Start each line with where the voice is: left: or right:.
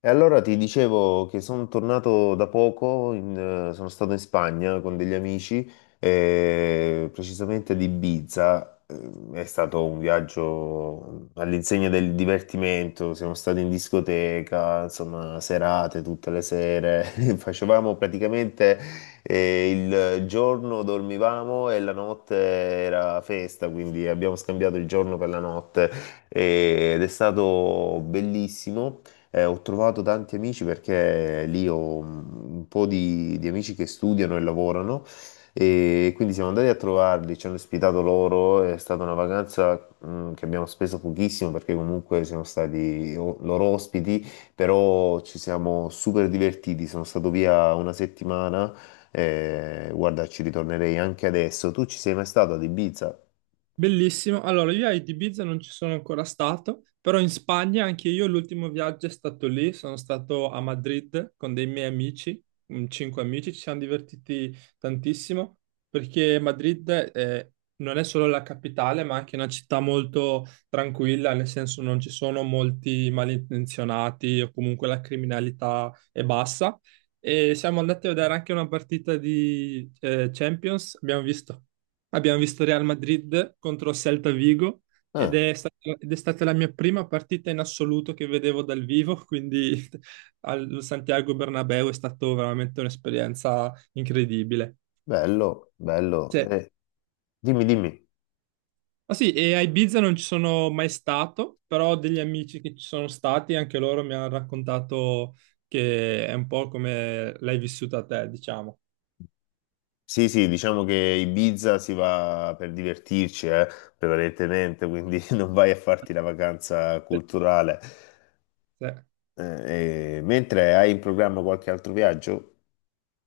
left: E allora ti dicevo che sono tornato da poco, sono stato in Spagna con degli amici, precisamente ad Ibiza. È stato un viaggio all'insegna del divertimento, siamo stati in discoteca, insomma, serate tutte le sere, facevamo praticamente eh, il giorno dormivamo e la notte era festa, quindi abbiamo scambiato il giorno per la notte ed è stato bellissimo. Ho trovato tanti amici perché lì ho un po' di amici che studiano e lavorano e quindi siamo andati a trovarli, ci hanno ospitato loro, è stata una vacanza che abbiamo speso pochissimo perché comunque siamo stati loro ospiti, però ci siamo super divertiti, sono stato via una settimana, guarda ci ritornerei anche adesso. Tu ci sei mai stato ad Ibiza?
right: Bellissimo. Allora, io a Ibiza non ci sono ancora stato, però in Spagna anche io l'ultimo viaggio è stato lì. Sono stato a Madrid con dei miei amici, cinque amici. Ci siamo divertiti tantissimo perché Madrid eh, non è solo la capitale, ma anche una città molto tranquilla, nel senso non ci sono molti malintenzionati o comunque la criminalità è bassa. E siamo andati a vedere anche una partita di Champions, abbiamo visto. Abbiamo visto Real Madrid contro Celta Vigo ed
left: Ah,
right: è stata, ed è stata la mia prima partita in assoluto che vedevo dal vivo, quindi al Santiago Bernabéu è stata veramente un'esperienza incredibile.
left: bello, bello.
right: Cioè,
left: Dimmi, dimmi.
right: ah sì, e a Ibiza non ci sono mai stato, però ho degli amici che ci sono stati, anche loro mi hanno raccontato che è un po' come l'hai vissuta te, diciamo.
left: Sì, sì, diciamo che Ibiza si va per divertirci, prevalentemente, quindi non vai a farti la vacanza
right: Sì.
left: culturale.
right: Sì.
left: Mentre hai in programma qualche altro viaggio?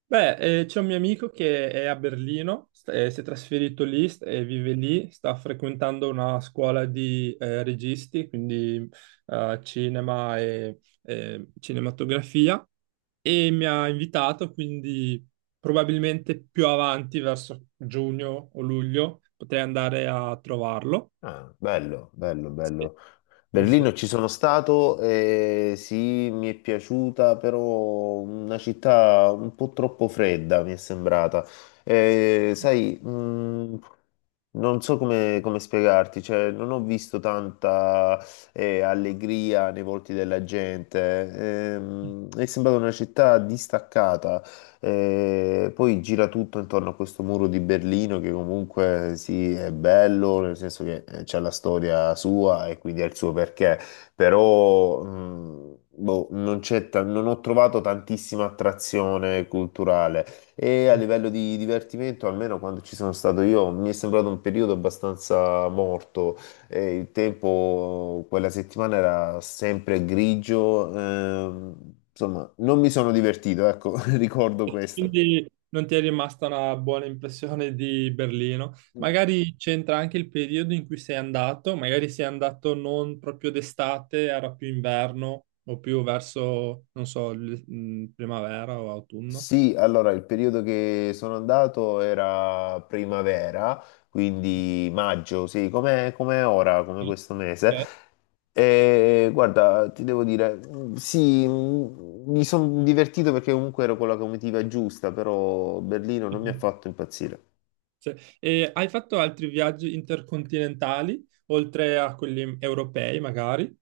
right: Beh, c'è un mio amico che è a Berlino, si è trasferito lì e vive lì. Sta frequentando una scuola di registi, quindi cinema e cinematografia, e mi ha invitato, quindi probabilmente più avanti, verso giugno o luglio, potrei andare a trovarlo.
left: Ah, bello, bello,
right: Sì,
left: bello.
right: sì. Sì.
left: Berlino ci sono stato, sì, mi è piaciuta, però una città un po' troppo fredda mi è sembrata. Sai, non so come, spiegarti, cioè, non ho visto tanta allegria nei volti della gente. È sembrata una città distaccata poi gira tutto intorno a questo muro di Berlino che comunque sì, è bello, nel senso che c'è la storia sua e quindi ha il suo perché, però boh, non c'è non ho trovato tantissima attrazione culturale e a livello di divertimento, almeno quando ci sono stato io, mi è sembrato un periodo abbastanza morto. E il tempo quella settimana era sempre grigio, insomma, non mi sono divertito, ecco, ricordo questo.
right: Quindi non ti è rimasta una buona impressione di Berlino. Magari c'entra anche il periodo in cui sei andato, magari sei andato non proprio d'estate, era più inverno o più verso, non so, primavera o autunno.
left: Sì, allora il periodo che sono andato era primavera, quindi maggio, sì, come ora, come questo mese.
right: Ok.
left: E guarda, ti devo dire, sì, mi sono divertito perché comunque ero con la comitiva giusta, però Berlino non mi ha fatto impazzire.
right: Sì. E hai fatto altri viaggi intercontinentali, oltre a quelli europei, magari?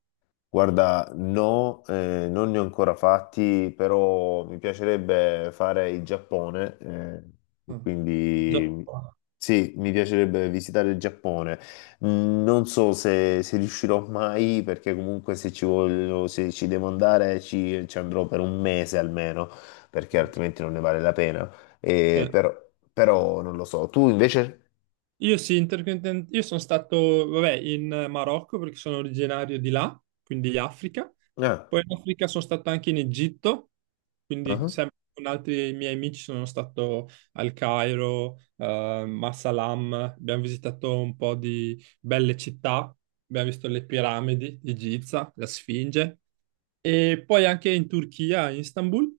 left: Guarda, no, non ne ho ancora fatti, però mi piacerebbe fare il Giappone, e
right: Ah.
left: quindi
right: Giappone.
left: sì, mi piacerebbe visitare il Giappone. Non so se riuscirò mai, perché comunque se ci voglio, se ci devo andare ci andrò per un mese almeno, perché altrimenti non ne vale la pena. Eh, però, però, non lo so. Tu invece?
right: Io sì, io sono stato, vabbè, in Marocco perché sono originario di là, quindi Africa.
left: Ah,
right: Poi in Africa sono stato anche in Egitto, quindi
left: ah,
right: sempre con altri miei amici sono stato al Cairo, Massalam. Abbiamo visitato un po' di belle città, abbiamo visto le piramidi di Giza, la Sfinge. E poi anche in Turchia, in Istanbul,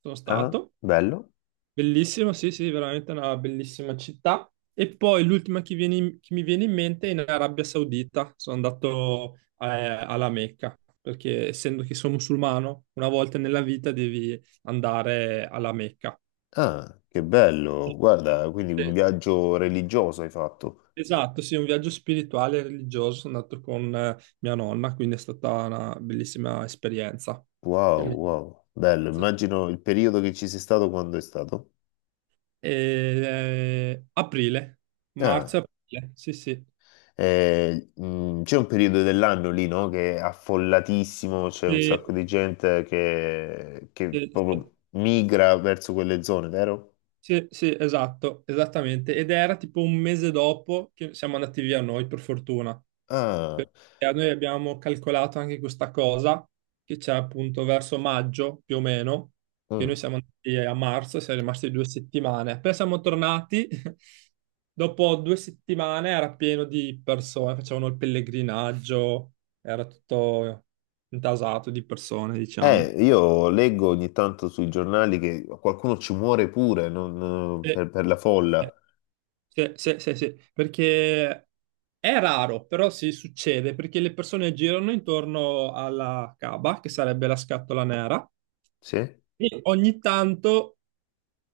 right: sono
left: ah, ah,
right: stato.
left: bello.
right: Bellissimo, sì, sì, veramente una bellissima città. E poi l'ultima che mi viene in mente è in Arabia Saudita. Sono andato alla Mecca, perché essendo che sono musulmano, una volta nella vita devi andare alla Mecca.
left: Ah, che bello, guarda, quindi un
right: Eh,
left: viaggio religioso hai fatto.
right: Esatto, sì, un viaggio spirituale e religioso. Sono andato con mia nonna, quindi è stata una bellissima esperienza. Che
left: Wow,
right: mi-
left: wow, bello, immagino il periodo che ci sei stato quando è stato.
right: E, aprile,
left: Ah,
right: marzo-aprile, sì, sì.
left: c'è un periodo dell'anno lì, no? Che è affollatissimo, c'è un
right: E-
left: sacco di gente che
right: e-
left: proprio migra verso quelle zone, vero?
right: Sì, sì, esatto, esattamente. Ed era tipo un mese dopo che siamo andati via noi, per fortuna.
left: Ah,
right: Perché noi abbiamo calcolato anche questa cosa, che c'è appunto verso maggio, più o meno, che
left: mm.
right: noi siamo andati a marzo, siamo rimasti 2 settimane. Poi siamo tornati, dopo 2 settimane era pieno di persone, facevano il pellegrinaggio, era tutto intasato di persone, diciamo.
left: Io leggo ogni tanto sui giornali che qualcuno ci muore pure per la folla.
right: E- Sì, sì, sì, sì, perché è raro, però sì, succede, perché le persone girano intorno alla Kaaba, che sarebbe la scatola nera,
left: Sì?
right: e ogni tanto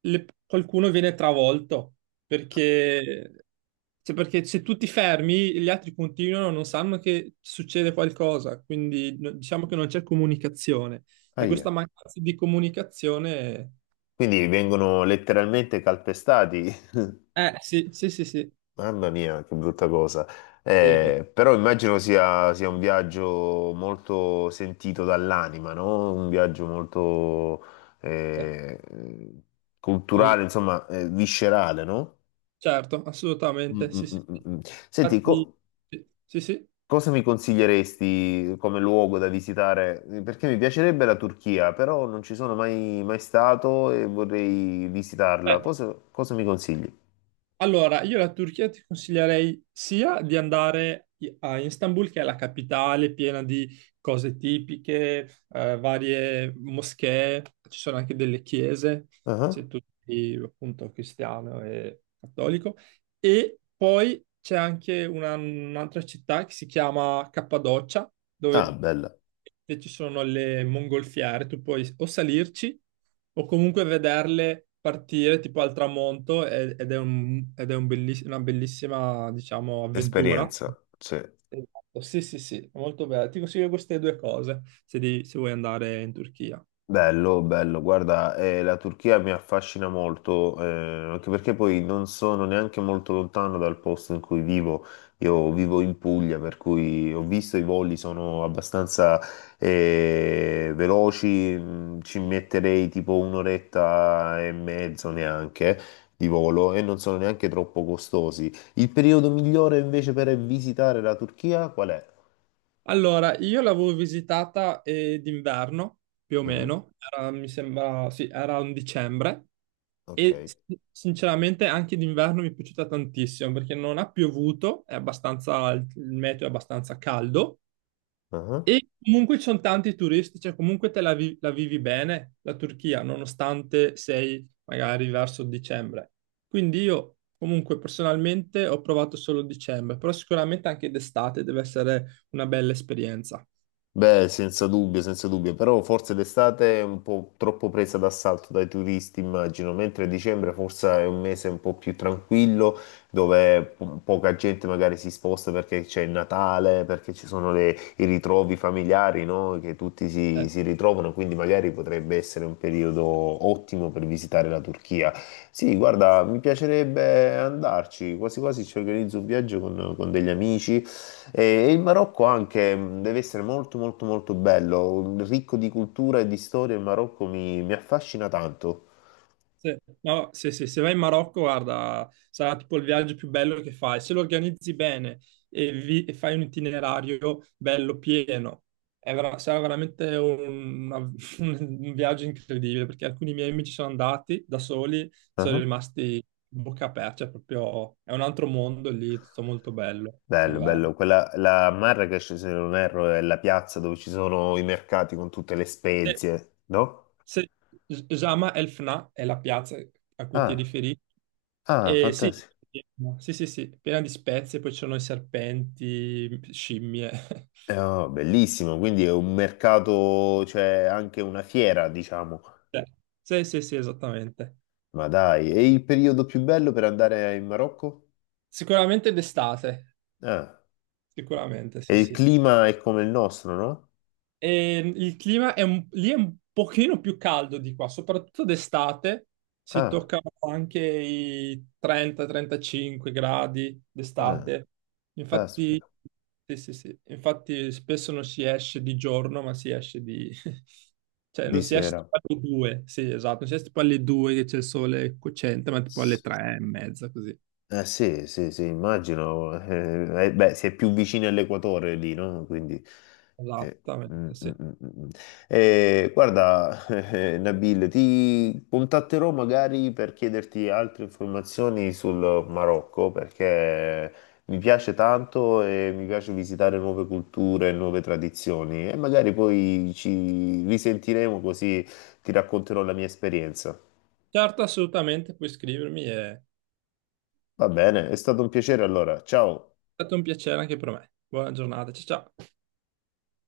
right: qualcuno viene travolto, perché, cioè, perché se tu ti fermi, gli altri continuano, non sanno che succede qualcosa, quindi diciamo che non c'è comunicazione. E questa
left: Ahia.
right: mancanza di comunicazione,
left: Quindi vengono letteralmente calpestati.
right: sì, sì, sì, sì,
left: Mamma mia, che brutta cosa.
right: sì,
left: Però immagino sia un viaggio molto sentito dall'anima, no? Un viaggio molto
right: eh,
left: eh,
right: eh,
left: culturale, insomma, viscerale, no?
right: Certo,
left: Mm,
right: assolutamente,
left: mm,
right: sì, sì.
left: mm, mm,
right: Sì.
left: mm. Senti,
right: Infatti, sì, sì. Sì.
left: cosa mi consiglieresti come luogo da visitare? Perché mi piacerebbe la Turchia, però non ci sono mai, mai stato e vorrei visitarla.
right: Beh,
left: Cosa mi consigli?
right: allora, io la Turchia ti consiglierei sia di andare a Istanbul, che è la capitale piena di cose tipiche, varie moschee, ci sono anche delle chiese,
left: Ah.
right: se tu sei appunto cristiano e cattolico, e poi c'è anche un'altra città che si chiama Cappadocia,
left: Ah,
right: dove
left: bella.
right: e ci sono le mongolfiere, tu puoi o salirci o comunque vederle partire tipo al tramonto e- ed è un belliss- una bellissima, diciamo, avventura.
left: Esperienza, sì.
right: Esatto, sì, sì, sì, molto bello. Ti consiglio queste due cose se vuoi andare in Turchia.
left: Bello, bello. Guarda, la Turchia mi affascina molto, anche perché poi non sono neanche molto lontano dal posto in cui vivo. Io vivo in Puglia, per cui ho visto i voli sono abbastanza veloci, ci metterei tipo un'oretta e mezzo neanche di volo e non sono neanche troppo costosi. Il periodo migliore invece per visitare la Turchia qual è?
right: Allora, io l'avevo visitata d'inverno, più o
left: Mm,
right: meno, era, mi sembra, sì, era un dicembre,
left: ok.
right: e sinceramente anche d'inverno mi è piaciuta tantissimo, perché non ha piovuto, è abbastanza, il meteo è abbastanza caldo,
left: Ah.
right: e comunque ci sono tanti turisti, cioè comunque la vivi bene, la Turchia, nonostante sei magari verso dicembre. Quindi io, comunque, personalmente ho provato solo dicembre, però sicuramente anche d'estate deve essere una bella esperienza.
left: Beh, senza dubbio, senza dubbio, però forse d'estate è un po' troppo presa d'assalto dai turisti, immagino, mentre dicembre forse è un mese un po' più tranquillo, dove poca gente magari si sposta perché c'è il Natale, perché ci sono i ritrovi familiari, no? Che tutti si,
right: Eh,
left: si ritrovano, quindi magari potrebbe essere un periodo ottimo per visitare la Turchia. Sì, guarda, mi piacerebbe andarci, quasi quasi ci organizzo un viaggio con degli amici. E il Marocco anche deve essere molto molto molto bello, ricco di cultura e di storia, il Marocco mi affascina tanto.
right: sì. No, sì, sì, se vai in Marocco, guarda, sarà tipo il viaggio più bello che fai. Se lo organizzi bene e fai un itinerario bello pieno, sarà veramente un viaggio incredibile, perché alcuni miei amici sono andati da soli, sono
left: Ah,
right: rimasti bocca aperta, cioè proprio è un altro mondo lì, tutto molto bello,
left: bello, bello.
right: davvero.
left: Quella, la Marrakesh, se non erro, è la piazza dove ci sono i mercati con tutte le spezie, no?
right: Se Jama El Fna è la piazza a cui ti
left: Ah,
right: riferivi.
left: ah,
right: E sì,
left: fantastico.
right: sì, sì, sì, piena di spezie, poi ci sono i serpenti, scimmie.
left: Oh, bellissimo, quindi è un mercato, cioè anche una fiera, diciamo.
right: Cioè, sì, sì, sì, esattamente.
left: Ma dai, e il periodo più bello per andare in Marocco?
right: Sicuramente d'estate,
left: Ah,
right: sicuramente, sì,
left: e il
right: sì.
left: clima è come il nostro, no?
right: Il clima lì è un pochino più caldo di qua, soprattutto d'estate si
left: Ah,
right: toccano anche i 30-35 gradi
left: ah.
right: d'estate. Infatti,
left: Caspita,
right: sì, sì, sì. Infatti spesso non si esce di giorno, ma si esce di cioè
left: di
right: non si esce
left: sera.
right: tipo alle 2, sì, esatto, non si esce tipo alle 2 che c'è il sole cocente, ma tipo alle
left: S-
right: 3 e mezza così.
left: Eh sì, sì, sì, immagino. Beh, si è più vicini all'equatore lì, no? Quindi, eh, mm,
right: Esattamente,
left: mm,
right: sì.
left: mm, mm. Mm. Guarda, Nabil, ti contatterò magari per chiederti altre informazioni sul Marocco, perché mi piace tanto e mi piace visitare nuove culture, nuove tradizioni e magari poi ci risentiremo così ti racconterò la mia esperienza.
right: Certo, assolutamente, puoi scrivermi, è
left: Va bene, è stato un piacere allora. Ciao.
right: stato un piacere anche per me. Buona giornata, ciao ciao.